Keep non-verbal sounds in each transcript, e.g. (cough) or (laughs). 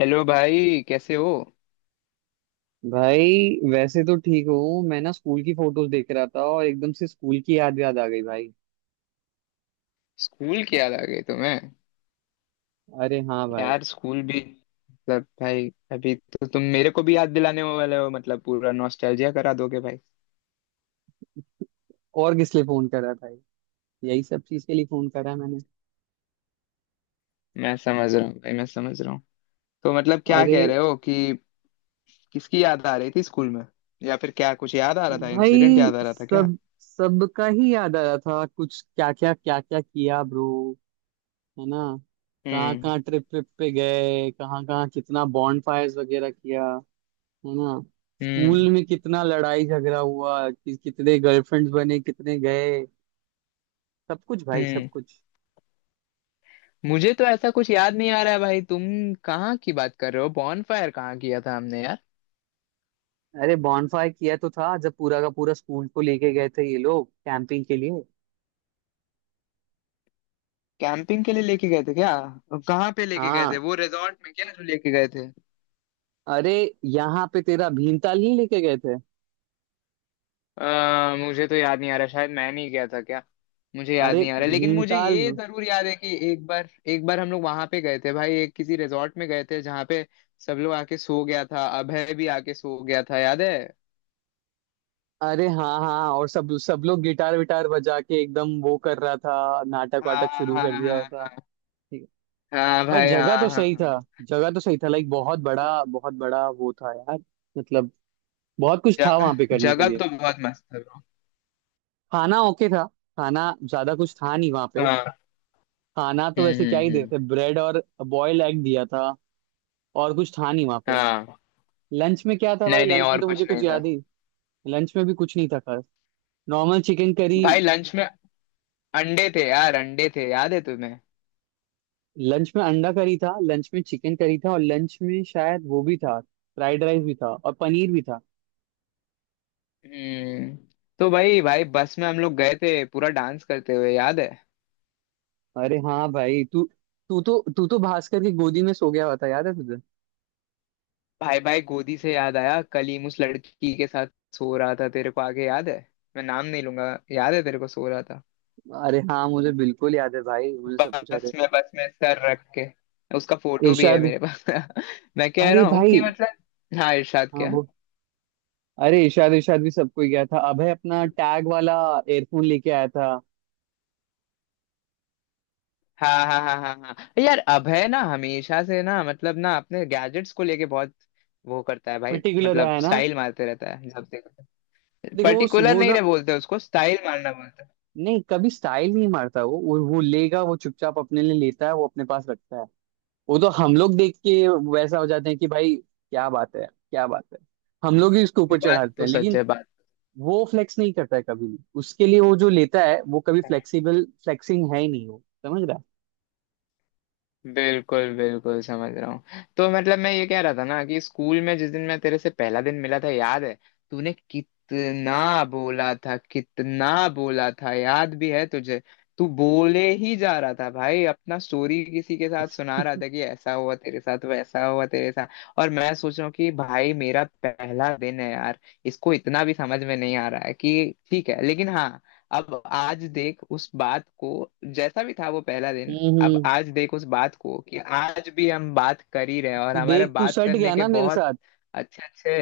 Hello भाई, कैसे हो? भाई वैसे तो ठीक हूँ। मैं ना स्कूल की फोटोज देख रहा था और एकदम से स्कूल की याद याद आ गई भाई। स्कूल की याद आ गई तुम्हें? अरे हाँ भाई। यार स्कूल भी, मतलब भाई अभी तो तुम मेरे को भी याद दिलाने वाले हो, मतलब पूरा नॉस्टैल्जिया करा दोगे भाई। और किस लिए फोन करा भाई? यही सब चीज के लिए फोन करा है मैंने। मैं समझ रहा हूँ भाई, मैं समझ रहा हूँ। तो मतलब क्या अरे कह रहे हो कि। किसकी याद आ रही थी स्कूल में? या फिर क्या कुछ याद आ रहा था, इंसिडेंट भाई, याद आ रहा था क्या? सब सबका ही याद आ रहा था, कुछ क्या क्या क्या क्या किया ब्रो, है ना। कहाँ हम्म, कहाँ ट्रिप ट्रिप पे गए, कहाँ कहाँ कितना बॉन्ड फायर्स वगैरह किया, है ना। हम्म, स्कूल में कितना लड़ाई झगड़ा हुआ कि, कितने गर्लफ्रेंड्स बने कितने गए। सब कुछ भाई, सब हम्म। कुछ। मुझे तो ऐसा कुछ याद नहीं आ रहा है भाई, तुम कहाँ की बात कर रहे हो? बॉनफायर कहाँ किया था हमने यार? अरे बॉनफायर किया तो था जब पूरा का पूरा स्कूल को लेके गए थे ये लोग कैंपिंग के लिए। कैंपिंग के लिए लेके गए थे क्या? कहाँ पे लेके गए थे? हाँ, वो रिजॉर्ट में क्या जो लेके गए थे? अरे यहाँ पे तेरा भीमताल नहीं लेके गए थे? मुझे तो याद नहीं आ रहा, शायद मैं नहीं गया था क्या? मुझे याद अरे नहीं आ रहा, लेकिन मुझे भीमताल। ये जरूर याद है कि एक बार, एक बार हम लोग वहां पे गए थे भाई, एक किसी रिजॉर्ट में गए थे जहाँ पे सब लोग आके सो गया था, अभय भी आके सो गया था, याद है? अरे हाँ हाँ, और सब सब लोग गिटार विटार बजा के एकदम वो कर रहा था, नाटक हाँ, वाटक शुरू हाँ, कर दिया हाँ, हुआ था। ठीक है। हाँ भाई भाई, हाँ, जगह हाँ, तो सही हाँ। था। जगह तो सही था, लाइक बहुत बड़ा वो था यार। मतलब बहुत कुछ था जगह वहां पे करने के जगह लिए। तो बहुत मस्त है bro। खाना ओके था। खाना ज्यादा कुछ था नहीं वहां पे। हाँ। खाना तो हम्म, वैसे क्या हम्म, ही हम्म। देते, ब्रेड और बॉयल एग दिया था। और कुछ था नहीं वहां पे। हाँ। लंच में क्या था भाई, नहीं, नहीं, लंच में और तो कुछ मुझे कुछ नहीं था। याद ही। लंच में भी कुछ नहीं था खास, नॉर्मल चिकन करी। भाई लंच में अंडे थे यार, अंडे थे, याद है तुम्हें? लंच में अंडा करी था, लंच में चिकन करी था, और लंच में शायद वो भी था। फ्राइड राइस भी था और पनीर भी था। हम्म। तो भाई, भाई बस में हम लोग गए थे पूरा डांस करते हुए, याद है? अरे हाँ भाई, तू तू तो भास्कर की गोदी में सो गया हुआ था, याद है तुझे? भाई, भाई गोदी से याद आया, कलीम उस लड़की के साथ सो रहा था, तेरे को आगे याद है? मैं नाम नहीं लूंगा। याद है तेरे को? सो रहा था। अरे हाँ, मुझे बिल्कुल याद है भाई, मुझे सब कुछ याद बस है। में, बस में सर रख के उसका फोटो भी है इरशाद। मेरे पास। (laughs) मैं कह अरे रहा हूँ भाई, कि मतलब हाँ, इरशाद हाँ। क्या? अरे इशाद इशाद भी सबको ही गया था। अभय अपना टैग वाला एयरफोन लेके आया था। हाँ, हाँ, हाँ, हाँ, हाँ। यार अभय ना हमेशा से ना, मतलब ना अपने गैजेट्स को लेके बहुत वो करता है भाई, पर्टिकुलर रहा मतलब है ना। स्टाइल मारते रहता है जब देखो। देखो वो पर्टिकुलर वो नहीं ना, रहे बोलते, उसको स्टाइल मारना बोलते नहीं कभी स्टाइल नहीं मारता वो, वो लेगा, वो चुपचाप अपने लिए लेता है, वो अपने पास रखता है। वो तो हम लोग देख के वैसा हो जाते हैं कि भाई क्या बात है क्या बात है। हम लोग ही उसके हैं। ऊपर बात चढ़ाते तो हैं, सच लेकिन है बात। वो फ्लेक्स नहीं करता है कभी भी। उसके लिए वो जो लेता है, वो कभी फ्लेक्सिबल फ्लेक्सिंग है ही नहीं वो, समझ रहा है? बिल्कुल, बिल्कुल समझ रहा हूँ। तो मतलब मैं ये कह रहा था ना, कि स्कूल में जिस दिन मैं तेरे से पहला दिन मिला था, याद है? तूने कितना बोला था, कितना बोला था, याद भी है तुझे? तू बोले ही जा रहा था भाई, अपना स्टोरी किसी के साथ सुना रहा था कि ऐसा हुआ तेरे साथ, वैसा हुआ तेरे साथ। और मैं सोच रहा हूँ कि भाई मेरा पहला दिन है यार, इसको इतना भी समझ में नहीं आ रहा है, कि ठीक है लेकिन हाँ, अब आज देख उस बात को, जैसा भी था वो पहला दिन। हम्म, अब हम्म। आज देख उस बात को कि आज भी हम बात कर ही रहे हैं, और तू हमारे देख, तू बात सट करने गया के ना मेरे बहुत साथ। अच्छे अच्छे।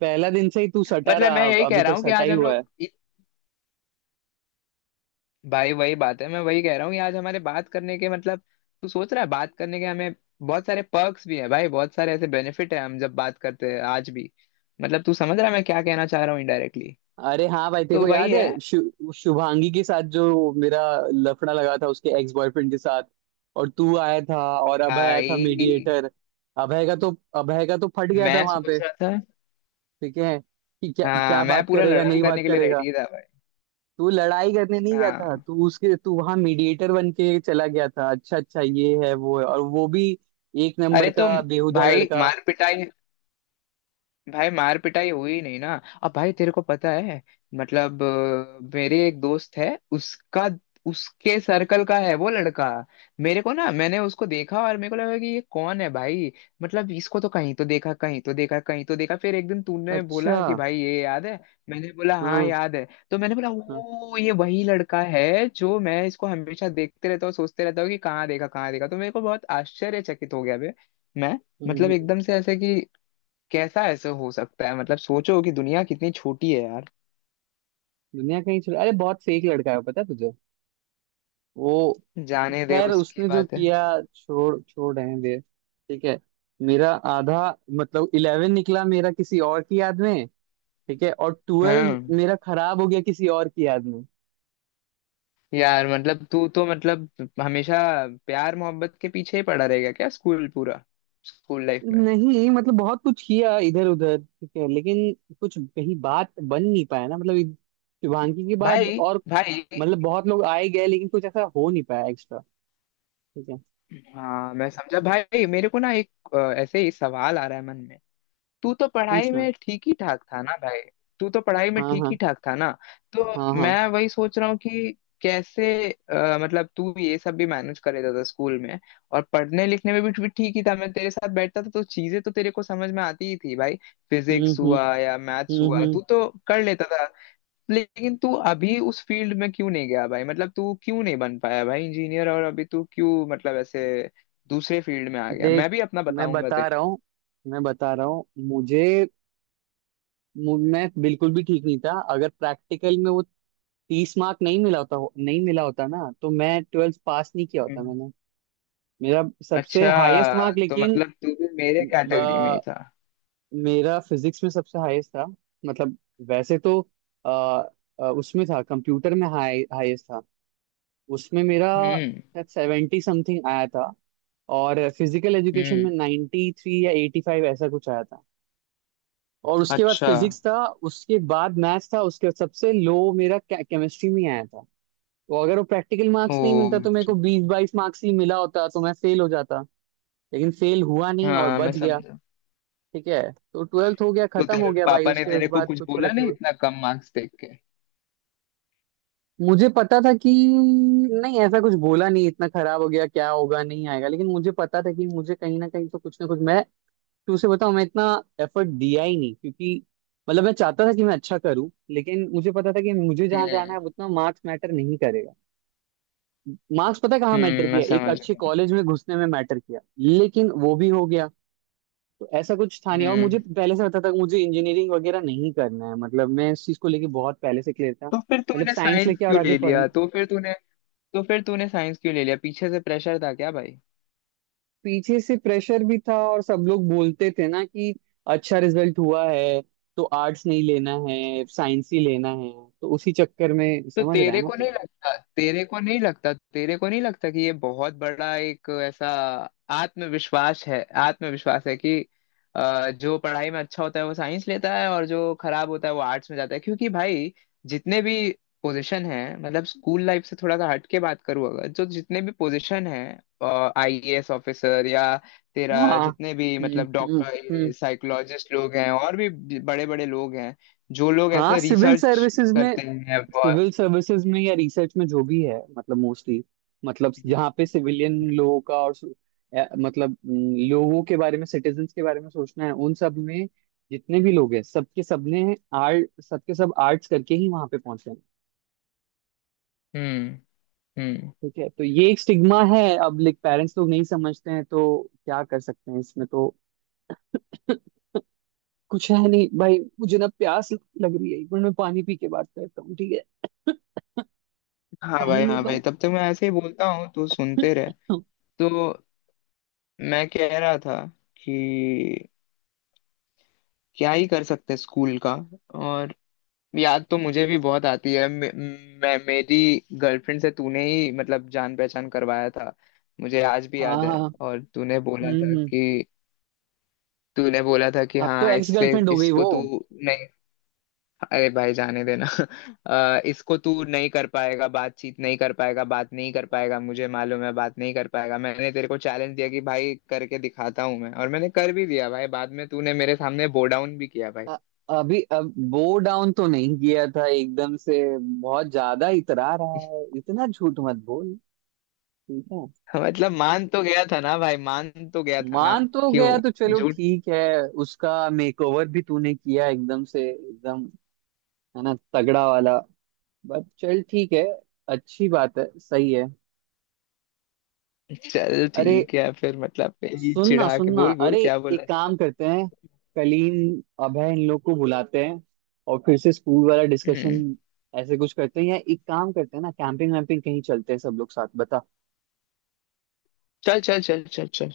पहला दिन से ही तू सटा मतलब मैं रहा, यही कह अभी रहा तक हूँ कि सटा आज ही हम हुआ लोग है। भाई वही बात है, मैं वही कह रहा हूँ कि आज हमारे बात करने के मतलब, तू सोच रहा है बात करने के, हमें बहुत सारे पर्क्स भी है भाई, बहुत सारे ऐसे बेनिफिट है, हम जब बात करते हैं आज भी। मतलब तू समझ रहा है मैं क्या कहना चाह रहा हूँ इनडायरेक्टली? अरे हाँ भाई, तेरे तो को वही याद है है शुभांगी के साथ जो मेरा लफड़ा लगा था उसके एक्स बॉयफ्रेंड के साथ। और तू आया था और अभय आया था भाई। मीडिएटर। अभय का तो फट गया था मैं वहां पे। सोच रहा था। ठीक है कि क्या हाँ, क्या मैं बात पूरा करेगा लड़ाई नहीं करने बात के लिए करेगा। रेडी था भाई। तू लड़ाई करने नहीं गया था, हाँ, तू उसके तू वहां मीडिएटर बन के चला गया था, अच्छा अच्छा, ये है वो है और वो भी एक नंबर अरे का तुम, बेहुदा भाई लड़का। मार पिटाई, भाई मार पिटाई हुई नहीं ना? अब भाई तेरे को पता है, मतलब मेरे एक दोस्त है, उसका उसके सर्कल का है वो लड़का। मेरे को ना, मैंने उसको देखा और मेरे को लगा कि ये कौन है भाई, मतलब इसको तो कहीं तो देखा, कहीं तो देखा, कहीं तो देखा, फिर एक दिन तूने अच्छा बोला कि हाँ। भाई ये, याद है? मैंने बोला हाँ, हाँ। याद है। तो मैंने बोला ओ, ये वही लड़का है, जो मैं इसको हमेशा देखते रहता हूँ, सोचते रहता हूँ कि कहाँ देखा, कहाँ देखा, तो मेरे को बहुत आश्चर्यचकित हो गया बे। मैं, हम्म, मतलब हम्म। एकदम से ऐसे कि कैसा ऐसे हो सकता है, मतलब सोचो कि दुनिया कितनी छोटी है यार। दुनिया कहीं चला, अरे बहुत फेक लड़का है, पता है तुझे वो। जाने दे, खैर उसकी उसने जो बात है। किया, छोड़ छोड़ रहने दे, ठीक है। मेरा आधा, मतलब 11 निकला मेरा किसी और की याद में। ठीक है, और 12 हाँ मेरा खराब हो गया किसी और की याद में। यार, मतलब तू तो, मतलब हमेशा प्यार मोहब्बत के पीछे ही पड़ा रहेगा क्या, स्कूल पूरा स्कूल लाइफ में नहीं मतलब बहुत कुछ किया इधर उधर ठीक है, लेकिन कुछ कहीं बात बन नहीं पाया ना। मतलब शुभांगी के बाद भाई, और, भाई? मतलब बहुत लोग आए गए लेकिन कुछ ऐसा हो नहीं पाया एक्स्ट्रा, ठीक है। हाँ मैं समझा भाई, मेरे को ना एक ऐसे ही सवाल आ रहा है मन में। तू तो पढ़ाई पूछना। में ठीक ही ठाक था ना भाई? तू तो पढ़ाई में हाँ ठीक ही हाँ। ठाक था ना? तो हाँ हाँ। मैं वही सोच रहा हूँ कि कैसे मतलब तू ये सब भी मैनेज कर लेता था स्कूल में, और पढ़ने लिखने में भी ठीक ही था, मैं तेरे साथ बैठता था तो चीजें तो तेरे को समझ में आती ही थी भाई। फिजिक्स हम्म। हुआ या मैथ्स हम्म हुआ, हम्म। तू तो कर लेता था। लेकिन तू अभी उस फील्ड में क्यों नहीं गया भाई? मतलब तू क्यों नहीं बन पाया भाई इंजीनियर? और अभी तू क्यों, मतलब ऐसे दूसरे फील्ड में आ गया? देख, मैं भी अपना मैं बताऊंगा। बता रहा हूँ, मैं बता रहा हूँ मुझे मैं बिल्कुल भी ठीक नहीं था। अगर प्रैक्टिकल में वो 30 मार्क नहीं मिला होता नहीं मिला होता ना, तो मैं 12th पास नहीं किया होता तेरे मैंने। मेरा सबसे हाईएस्ट अच्छा, मार्क, तो लेकिन मतलब तू भी मेरे कैटेगरी में ही ब- था। मेरा फिजिक्स में सबसे हाईएस्ट था। मतलब वैसे तो अ, उसमें था, कंप्यूटर में हाईएस्ट था। उसमें मेरा हम्म, शायद 70 समथिंग आया था। और फिजिकल एजुकेशन में हम्म। 93 या 85 ऐसा कुछ आया था। और उसके बाद अच्छा। फिजिक्स था, उसके बाद मैथ्स था, उसके बाद सबसे लो मेरा केमिस्ट्री में आया था। तो अगर वो प्रैक्टिकल ओ, मार्क्स नहीं मिलता तो मेरे अच्छा। को 20-22 मार्क्स ही मिला होता, तो मैं फेल हो जाता। लेकिन फेल हुआ नहीं और हाँ मैं बच गया। समझा। ठीक है, तो 12th हो गया, तो खत्म तेरे हो गया भाई, पापा ने उसके तेरे को बाद कुछ कुछ बोला फर्क नहीं नहीं पड़ा। इतना कम मार्क्स देख के? मुझे पता था कि, नहीं ऐसा कुछ बोला नहीं इतना खराब हो गया क्या होगा नहीं आएगा, लेकिन मुझे पता था कि मुझे कहीं ना कहीं तो कुछ ना कुछ मैं, तो उसे बताओ, मैं इतना एफर्ट दिया ही नहीं क्योंकि, मतलब मैं चाहता था कि मैं अच्छा करूं, लेकिन मुझे पता था कि मुझे जहां जाना हम्म, है उतना मार्क्स मैटर नहीं करेगा। मार्क्स पता है कहाँ मैटर हम्म। मैं किया, एक समझ अच्छे गया। कॉलेज में घुसने में मैटर किया, लेकिन वो भी हो गया। तो ऐसा कुछ था नहीं। और हम्म। मुझे पहले से पता था कि मुझे इंजीनियरिंग वगैरह नहीं करना है, मतलब मैं इस चीज को लेके बहुत पहले से क्लियर था, तो फिर मतलब तूने साइंस साइंस लेके और क्यों आगे ले पढ़। लिया? तो फिर तूने साइंस क्यों ले लिया, पीछे से प्रेशर था क्या भाई? पीछे से प्रेशर भी था, और सब लोग बोलते थे ना कि अच्छा रिजल्ट हुआ है तो आर्ट्स नहीं लेना है, साइंस ही लेना है। तो उसी चक्कर में, तो समझ रहा है ना तू। तेरे को नहीं लगता कि ये बहुत बड़ा एक ऐसा आत्मविश्वास है, आत्मविश्वास है कि जो पढ़ाई में अच्छा होता है वो साइंस लेता है, और जो खराब होता है वो आर्ट्स में जाता है, क्योंकि भाई जितने भी पोजीशन है, मतलब स्कूल लाइफ से थोड़ा सा हट के बात करूँ अगर, जो जितने भी पोजीशन है, आईएएस ऑफिसर या तेरा हाँ। जितने भी, मतलब हम्म। हम्म। डॉक्टर, साइकोलॉजिस्ट लोग हैं, और भी बड़े बड़े लोग हैं, जो लोग हाँ ऐसे सिविल रिसर्च सर्विसेज में, करते हैं। सिविल सर्विसेज में या रिसर्च में जो भी है, मतलब मोस्टली, मतलब जहाँ पे सिविलियन लोगों का और मतलब लोगों के बारे में, सिटीजन्स के बारे में सोचना है, उन सब में जितने भी लोग हैं, सबके सबने आर्ट सबके सब आर्ट्स करके ही वहां पे पहुंचे हैं। हम्म, हम्म। ठीक है तो ये एक स्टिग्मा है। अब लाइक पेरेंट्स लोग नहीं समझते हैं तो क्या कर सकते हैं इसमें तो (laughs) कुछ है नहीं भाई। मुझे ना प्यास लग रही है, 1 मिनट मैं पानी पी के बात करता हूँ, ठीक है। (laughs) हाँ पानी भाई, हाँ लेता भाई, हूँ। तब तक मैं ऐसे ही बोलता हूँ तो सुनते रहे। (laughs) तो मैं कह रहा था कि क्या ही कर सकते हैं स्कूल का, और याद तो मुझे भी बहुत आती है, मे, मैं मेरी गर्लफ्रेंड से तूने ही मतलब जान पहचान करवाया था, मुझे आज भी हाँ याद हाँ। है, और तूने बोला था हम्म हम्म। कि, तूने बोला था कि अब तो हाँ एक्स इससे, गर्लफ्रेंड हो गई इसको वो। तू नहीं, अरे भाई जाने देना। (laughs) इसको तू नहीं कर पाएगा, बातचीत नहीं कर पाएगा, बात नहीं कर पाएगा, मुझे मालूम है बात नहीं कर पाएगा। मैंने तेरे को चैलेंज दिया कि भाई करके दिखाता हूँ मैं, और मैंने कर भी दिया भाई, बाद में तूने मेरे सामने बो डाउन भी किया भाई। अ- अभी अब वो डाउन तो नहीं किया था एकदम से। बहुत ज्यादा इतरा रहा है, इतना झूठ मत बोल, ठीक है। (laughs) मतलब मान तो गया था ना भाई, मान तो गया था ना? मान तो गया तो क्यों? चलो झूठ। ठीक है। उसका मेकओवर भी तूने किया एकदम से एकदम, है ना, तगड़ा वाला। बट चल ठीक है, अच्छी बात है, सही है। चल अरे ठीक है फिर, मतलब यही सुनना चिढ़ा के, सुनना, बोल बोल अरे क्या बोला एक जाए। काम करते हैं, कलीन अभय इन लोग को बुलाते हैं, और फिर से स्कूल वाला डिस्कशन हम्म। ऐसे कुछ करते हैं। या एक काम करते हैं ना, कैंपिंग वैम्पिंग कहीं चलते हैं सब लोग साथ, बता। चल, चल, चल, चल, चल,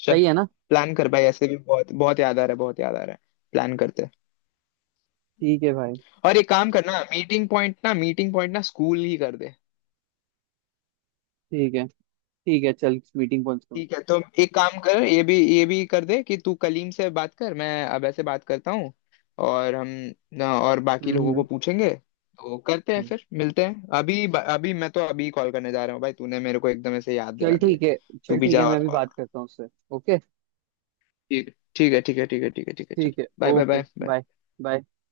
चल। सही है ना। प्लान कर भाई, ऐसे भी बहुत बहुत याद आ रहा है, बहुत याद आ रहा है। प्लान करते हैं। ठीक है भाई। और एक काम करना, मीटिंग पॉइंट ना, मीटिंग पॉइंट ना स्कूल ही कर दे। ठीक है, ठीक है, चल मीटिंग पहुंच गया। ठीक है, तो एक काम कर, ये भी कर दे कि तू कलीम से बात कर, मैं अब ऐसे बात करता हूँ और हम ना, और बाकी लोगों हम्म। को पूछेंगे तो करते हैं, हम्म। फिर मिलते हैं अभी, अभी मैं तो अभी कॉल करने जा रहा हूँ भाई, तूने मेरे को एकदम ऐसे याद चल दिला दिया। ठीक है, तू चल भी ठीक है, जा मैं और अभी कॉल। बात करता हूँ उससे। ओके, ठीक ठीक है, ठीक है, ठीक है, ठीक है, ठीक है, चल। ठीक है। Bye, bye, okay, bye, bye. Bye, bye.